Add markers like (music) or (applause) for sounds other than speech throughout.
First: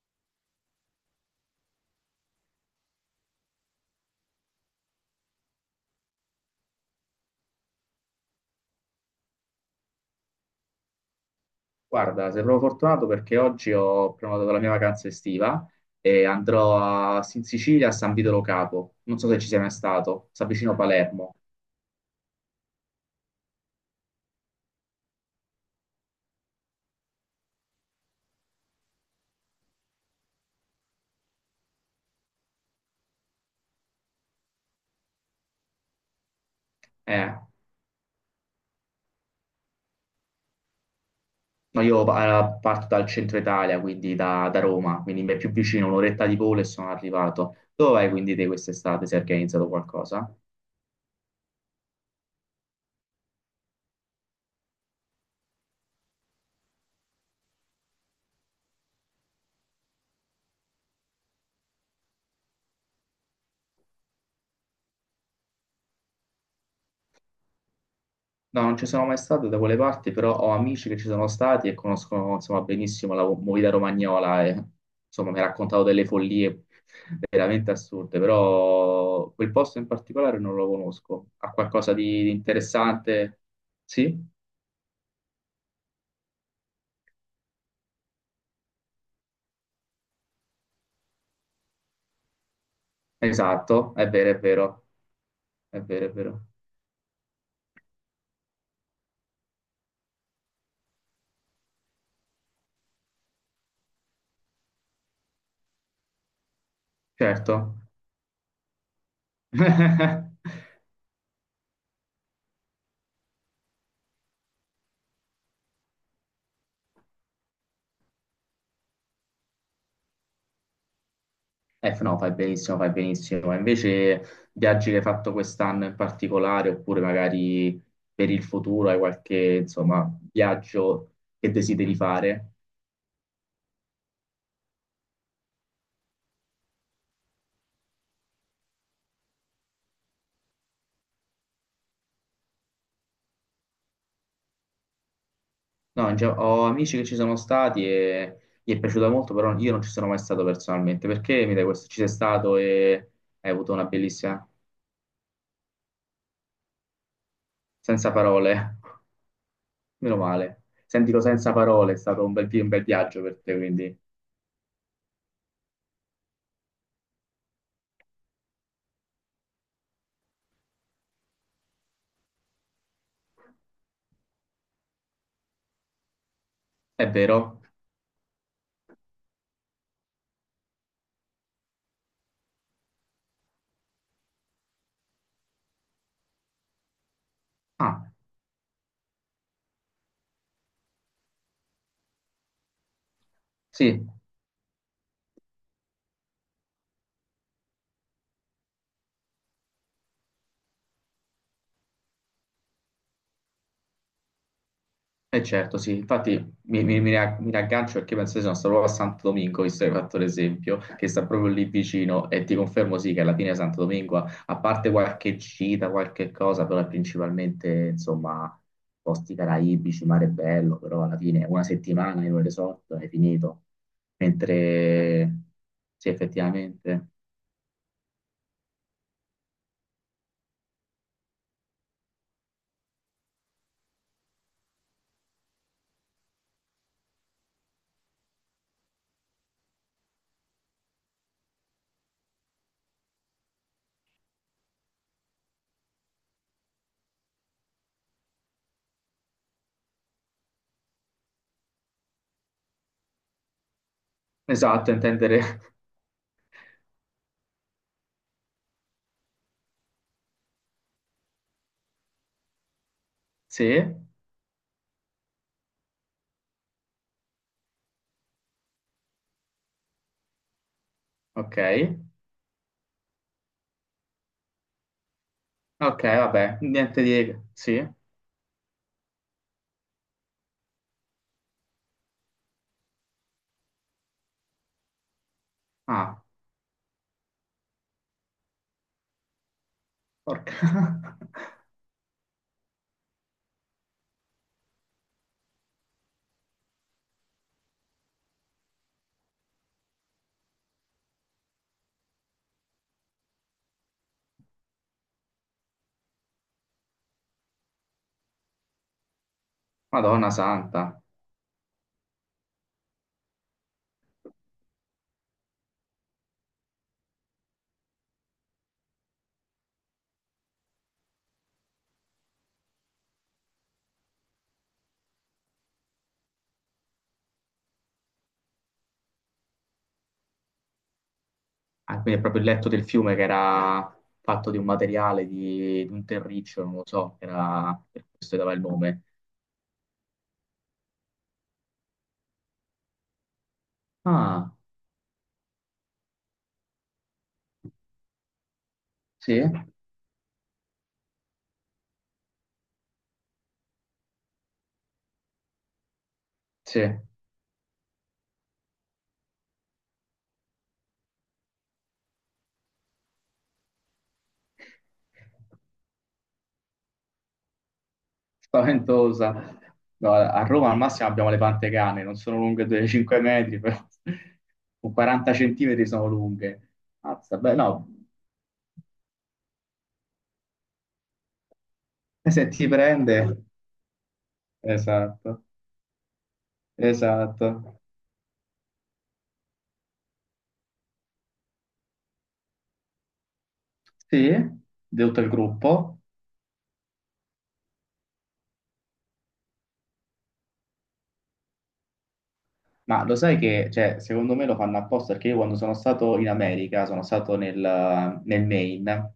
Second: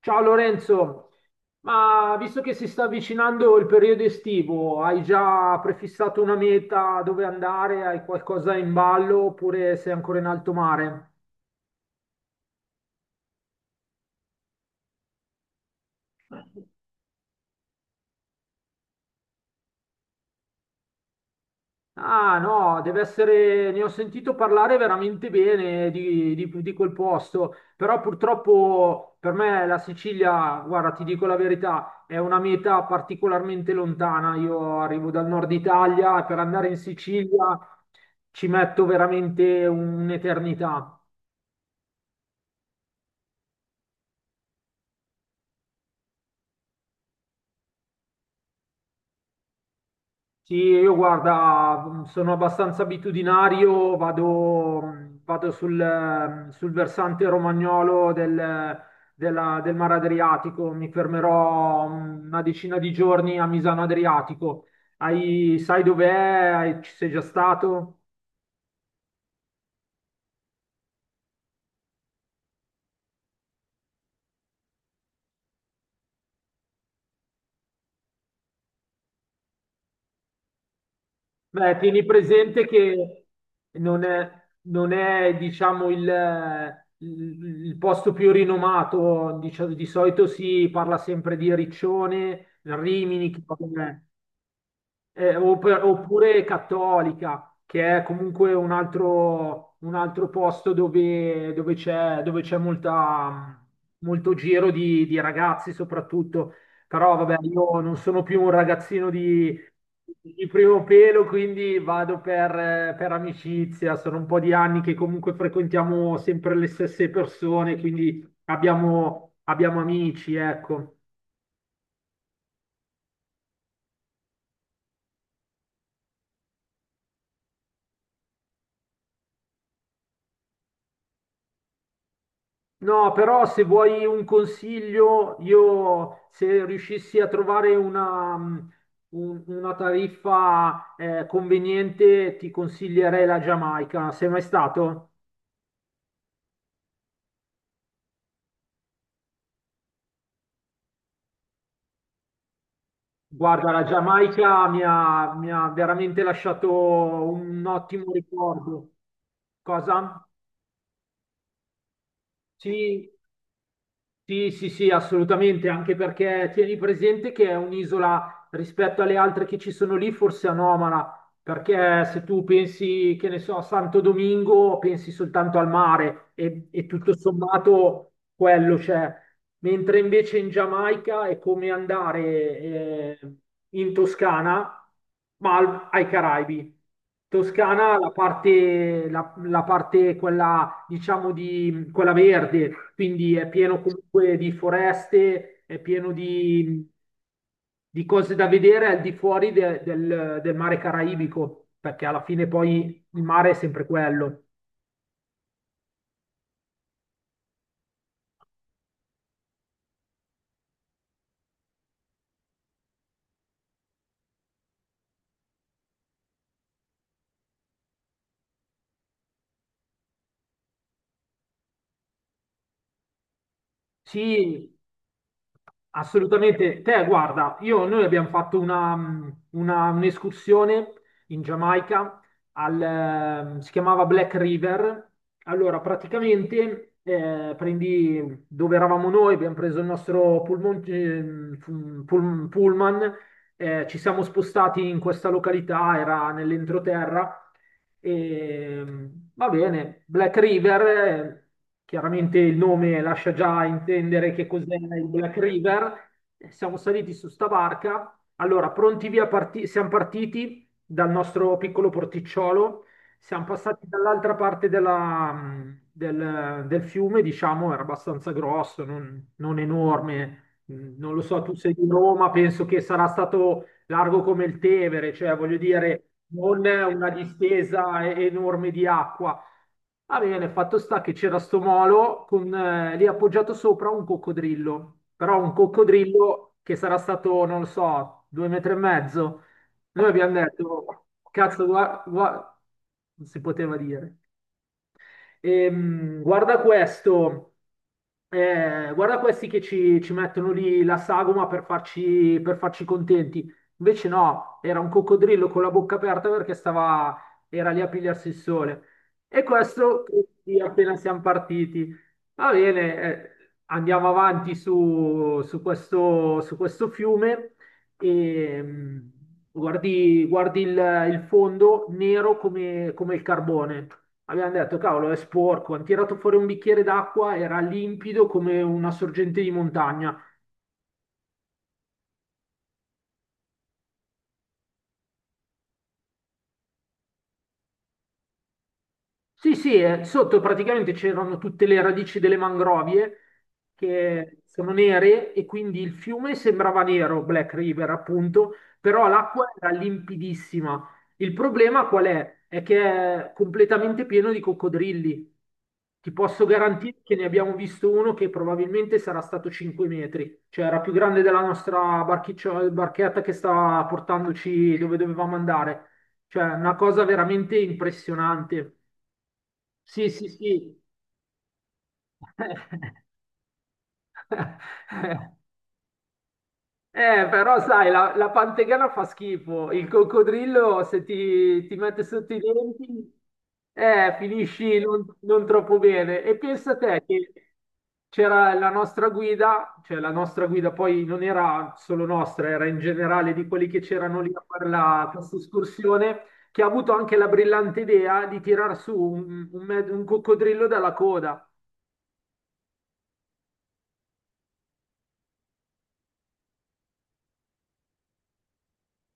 Ciao Lorenzo, ma visto che si sta avvicinando il periodo estivo, hai già prefissato una meta dove andare? Hai qualcosa in ballo oppure sei ancora in alto mare? Guarda, sembro fortunato perché oggi ho prenotato la mia vacanza estiva e andrò in Sicilia a San Vito Lo Capo. Non so se ci sei mai stato, si avvicino a Palermo. Ah no, deve essere, ne ho sentito parlare veramente bene di quel posto, però purtroppo per me la Sicilia, guarda, ti dico la verità, è una meta particolarmente lontana. Io arrivo dal nord Italia e per andare in Eh, Sicilia ci metto veramente un'eternità. no, io parto dal centro Italia, quindi da Roma, quindi mi è più vicino, un'oretta di volo e sono arrivato. Dove vai quindi te quest'estate se hai organizzato qualcosa? Sì, io guarda, sono abbastanza abitudinario, vado sul versante romagnolo del Mar Adriatico, mi fermerò una decina di giorni a Misano Adriatico. Sai dov'è? Ci sei già stato? No, non ci sono mai stato da quelle parti, però ho amici che ci sono stati e conoscono, insomma, benissimo la movida romagnola e, insomma, mi ha raccontato delle follie veramente assurde, però quel posto in particolare non lo conosco. Ha Beh, qualcosa tieni di presente che interessante? non Sì? è, non è, diciamo, il posto più rinomato, di solito si parla sempre di Riccione, Rimini, che Esatto, vabbè, è vero, è vero, eh, opp- è vero, è oppure vero. Cattolica, che è comunque un altro posto dove, dove c'è molto giro di ragazzi soprattutto. Però vabbè, Certo. io non sono più un ragazzino di (laughs) primo pelo, quindi vado per amicizia. Sono un po' di anni che comunque frequentiamo sempre le stesse persone, quindi abbiamo amici, ecco. No, fai benissimo, fai benissimo. Ma invece, viaggi che hai fatto quest'anno in particolare, oppure magari per il futuro hai qualche, insomma, viaggio che desideri fare? No, però se vuoi un consiglio, io se riuscissi a trovare una tariffa conveniente, ti consiglierei la Giamaica. Sei mai stato? No, ho amici che ci sono stati e gli è piaciuta molto, però io non ci sono mai stato personalmente. Perché mi dai questo? Ci sei stato e hai Guarda, avuto la una bellissima... Giamaica mi ha veramente lasciato un ottimo Senza parole, ricordo. (laughs) meno Cosa? male. Sentilo senza parole, è stato un bel Sì, viaggio per te, quindi... sì, sì, sì, assolutamente, anche perché tieni presente che è un'isola rispetto alle altre che ci sono lì, forse anomala, perché se tu pensi, che ne so, a Santo Domingo, pensi soltanto al mare e È tutto vero? sommato quello c'è, mentre invece in Giamaica è come andare in Toscana, ma ai Caraibi. Toscana, la Ah, parte, la parte quella, diciamo, di quella verde, quindi è pieno sì. comunque di foreste, è pieno di cose da vedere al di fuori del mare caraibico, perché alla fine poi il mare è sempre quello. Eh certo, sì, infatti mi raggancio perché penso che sono stato proprio a Santo Domingo, visto che hai fatto l'esempio, che sta proprio lì vicino e ti confermo sì che alla fine Santo Domingo, a parte qualche gita, qualche cosa, però è principalmente insomma posti caraibici, mare bello, però alla fine una settimana in un resort è finito, Sì, mentre sì assolutamente. Te, effettivamente, guarda, noi abbiamo fatto un'escursione in Giamaica, si chiamava Black River. Allora, praticamente, prendi, dove eravamo noi, abbiamo preso il nostro pullman, pullman, ci siamo spostati in questa località, era nell'entroterra. E, va bene, Black River, chiaramente il nome lascia già intendere che cos'è esatto, il Black intendere River. Siamo saliti su sta barca. Allora, pronti via, siamo partiti dal nostro piccolo porticciolo, siamo (laughs) sì, passati dall'altra parte del fiume, diciamo, era abbastanza grosso, non enorme. Non lo so, tu ok, sei di Roma, penso che sarà stato largo come il Tevere, cioè voglio ok, dire, vabbè, non niente una di sì, distesa enorme di acqua. Va bene, fatto sta che c'era sto molo con lì appoggiato sopra un coccodrillo, però un ah, coccodrillo che sarà stato, non lo so, 2 metri e mezzo. Noi abbiamo porca. detto, (laughs) cazzo, guarda, non si poteva dire. Guarda questo, guarda questi che ci mettono lì la sagoma per farci contenti. Invece no, era un coccodrillo con la bocca aperta perché era lì a pigliarsi il sole. E questo, Madonna sì, appena santa. siamo partiti. Va bene, andiamo avanti su questo fiume e guardi il fondo nero come il carbone. Abbiamo detto, cavolo, è sporco. Hanno tirato fuori un bicchiere d'acqua, era limpido come una sorgente di montagna. Ah, quindi è proprio il letto del fiume che era fatto di un materiale, di un terriccio, non lo so, era, per questo dava il nome. Sì, sì, sotto praticamente c'erano tutte le radici delle mangrovie che Ah, sono nere e quindi il fiume sembrava nero, Black River appunto, però sì, l'acqua era limpidissima. Il problema qual è? È che è completamente pieno di coccodrilli. Ti posso sì. garantire che ne abbiamo visto uno che probabilmente sarà stato 5 metri, cioè era più grande della nostra barchetta che stava portandoci dove dovevamo andare. Cioè, una cosa veramente impressionante. Spaventosa. Sì, No, sì, a Roma sì. al massimo abbiamo le pantegane, non sono lunghe 2-5 metri, però (laughs) con 40 (laughs) centimetri sono lunghe. Eh, Mazza, beh, però no, sai, la pantegana fa schifo, il coccodrillo se ti mette e sotto i se ti prende... denti, finisci non, Esatto, non troppo bene. E pensa te che esatto. c'era la nostra guida, cioè la nostra guida poi non era solo nostra, era in generale di quelli che c'erano lì Sì, a fare di la- tutto il questa gruppo. escursione, che ha avuto anche la brillante idea di tirar su un coccodrillo dalla coda. Ma lo sai che, cioè, secondo me lo fanno apposta perché io quando sono stato in America, sono stato nel Maine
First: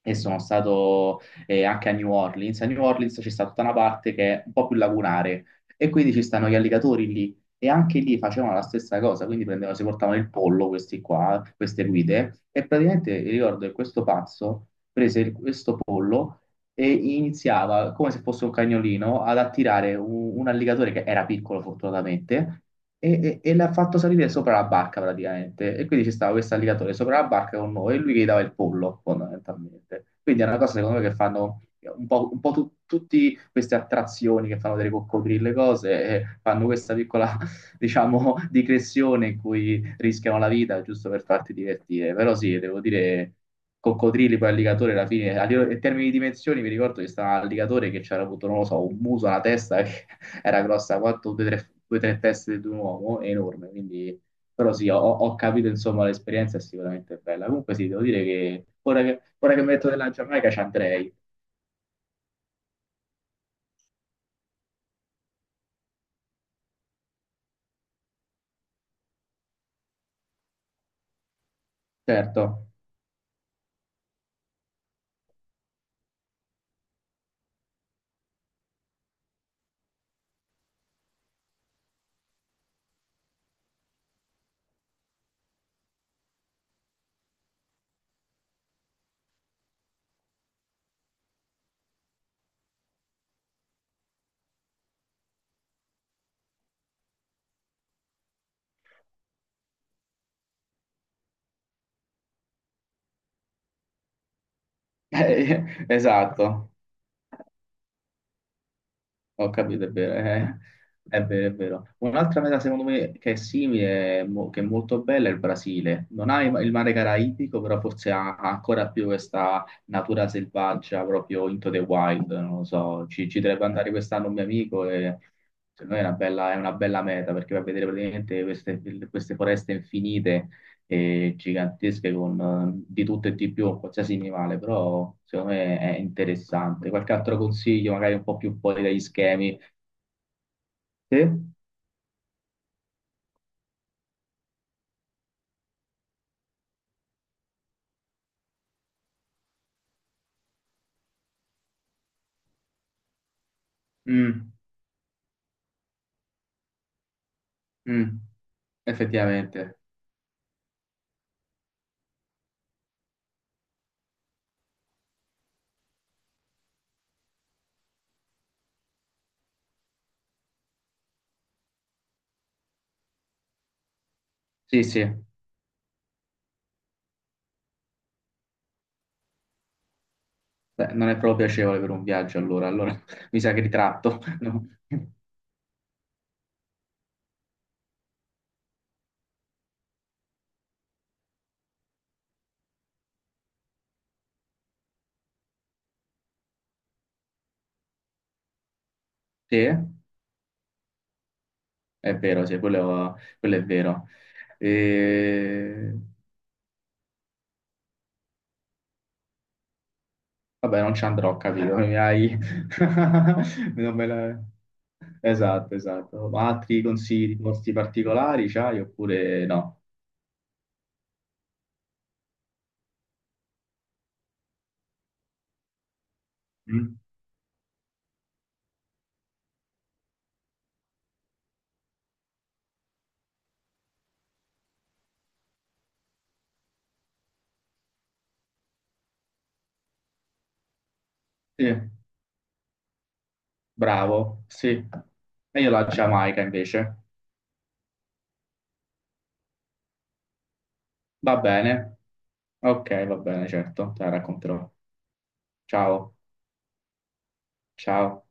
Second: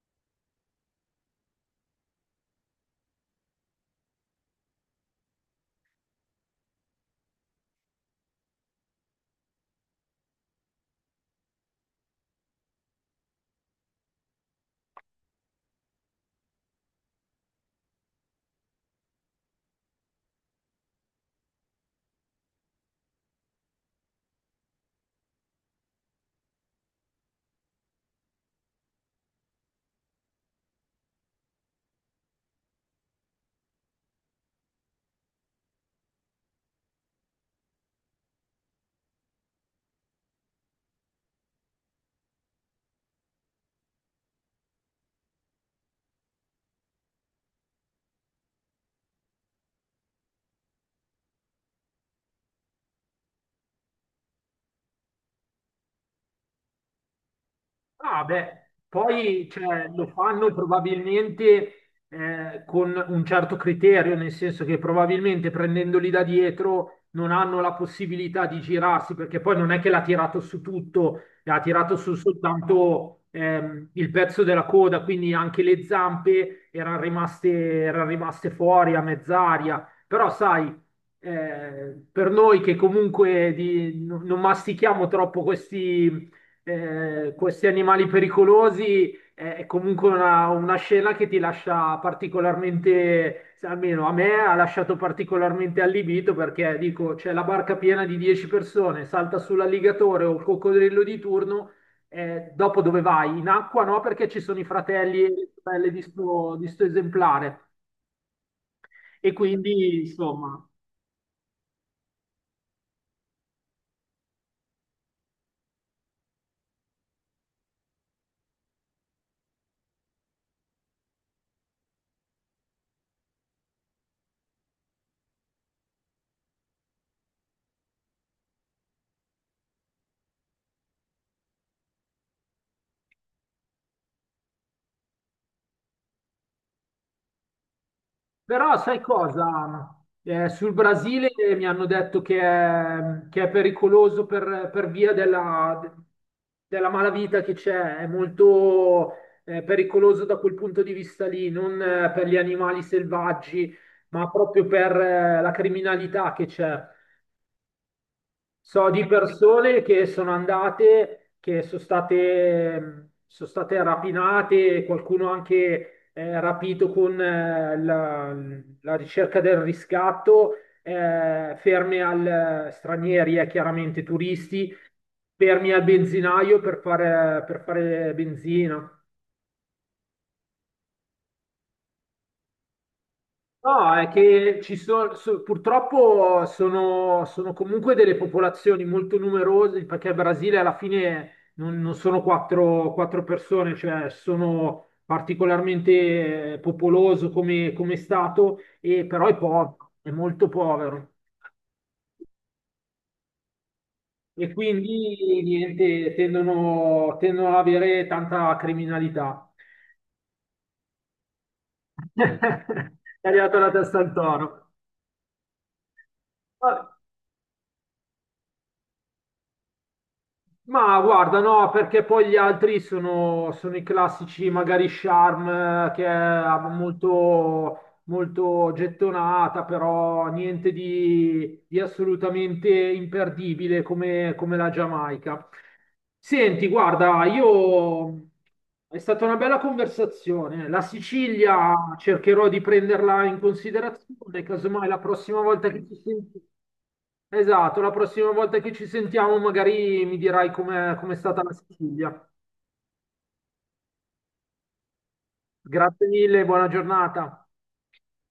e sono stato anche a New Orleans. A New Orleans c'è stata tutta una parte che è un po' più lagunare e quindi ci stanno gli alligatori lì e anche lì facevano la stessa cosa, quindi prendevano, si portavano il pollo questi qua, queste guide e praticamente ricordo che questo pazzo prese questo pollo e iniziava, come se fosse un cagnolino, ad attirare un alligatore che era piccolo fortunatamente e, e l'ha fatto salire sopra la barca praticamente. E quindi ci stava questo alligatore sopra la barca con noi e lui che gli dava il pollo fondamentalmente. Quindi è una cosa secondo me che fanno un po', tutti queste attrazioni che fanno delle coccodrille, cose, e fanno questa piccola diciamo, di clessione in cui rischiano la vita giusto per farti divertire. Però sì, devo dire, coccodrilli poi alligatore alla fine, a livello- in termini di dimensioni, mi ricordo che stava l'alligatore che c'era avuto, non lo so, un muso, una testa che (laughs) era grossa quanto due o tre, tre teste di un uomo, enorme, quindi... Però sì, ho capito, insomma, l'esperienza è sicuramente bella. Comunque sì, devo dire Ah, che beh, poi ora che mi cioè, metto lo nella Giamaica fanno ci andrei, probabilmente con un certo criterio, nel senso che probabilmente prendendoli da dietro non hanno la possibilità di girarsi, perché poi non è che l'ha tirato su tutto, ha tirato su certo. soltanto il pezzo della coda, quindi anche le zampe erano rimaste fuori a mezz'aria. Però sai, per noi che comunque non mastichiamo troppo questi, questi animali pericolosi, è comunque una scena che ti lascia particolarmente, se almeno a me ha lasciato particolarmente allibito perché dico, c'è la barca piena di 10 persone, salta sull'alligatore o il coccodrillo di turno, dopo dove vai? In acqua no, perché ci sono i fratelli e le (laughs) sorelle di sto, di Esatto. sto esemplare. E Ho capito, è quindi, vero, eh. insomma. È vero, è vero. Un'altra meta secondo me che è simile, che è molto bella, è il Brasile. Non ha il mare caraibico, però forse ha ancora più questa natura selvaggia, proprio into the wild, non lo so. Ci dovrebbe andare quest'anno un mio amico e secondo me è è una bella meta perché va a vedere praticamente queste foreste infinite e gigantesche con di tutto e di più, qualsiasi animale, però secondo me è interessante. Qualche altro consiglio, magari un po' più Però fuori sai dagli schemi? cosa? Sul Brasile Sì? mi hanno detto che è pericoloso per via della malavita che c'è, è molto, pericoloso da quel punto di vista lì, non, per gli animali selvaggi, ma Mm, proprio per, la criminalità che c'è. mm, So di effettivamente. persone che sono andate, che sono state, rapinate, qualcuno anche, rapito con, la ricerca del riscatto, ferme al, stranieri, chiaramente turisti, Sì, sì. fermi al benzinaio per fare benzina. Beh, non è proprio piacevole per un viaggio, allora, allora (laughs) mi sa che No, è ritratto. (laughs) che No. ci sono, purtroppo sono comunque delle popolazioni molto numerose, perché il Brasile alla fine non sono quattro, quattro persone, cioè sono particolarmente, popoloso come stato, e però è Sì, povero, è molto povero. è vero, sì, quello è vero. E quindi E... niente, tendono ad avere tanta criminalità. Vabbè, non ci andrò, capito? Mi (laughs) hai... È arrivato la (laughs) non testa me al la- toro. Esatto, esatto. Ma altri consigli di posti particolari c'hai oppure no? Ma guarda, no, perché poi gli altri sono i classici, magari Charm, che è Mm? molto, molto gettonata, però niente di assolutamente imperdibile come la Giamaica. Senti, guarda, io è stata una bella conversazione. La Sì, Sicilia cercherò di prenderla in considerazione, bravo, sì. casomai la prossima E volta io che la ci sentiamo. Giamaica invece. Esatto, la prossima volta che ci sentiamo magari mi dirai com'è Va stata la bene. Sicilia. Ok, va bene, certo, te la racconterò. Grazie Ciao, mille, buona giornata. ciao.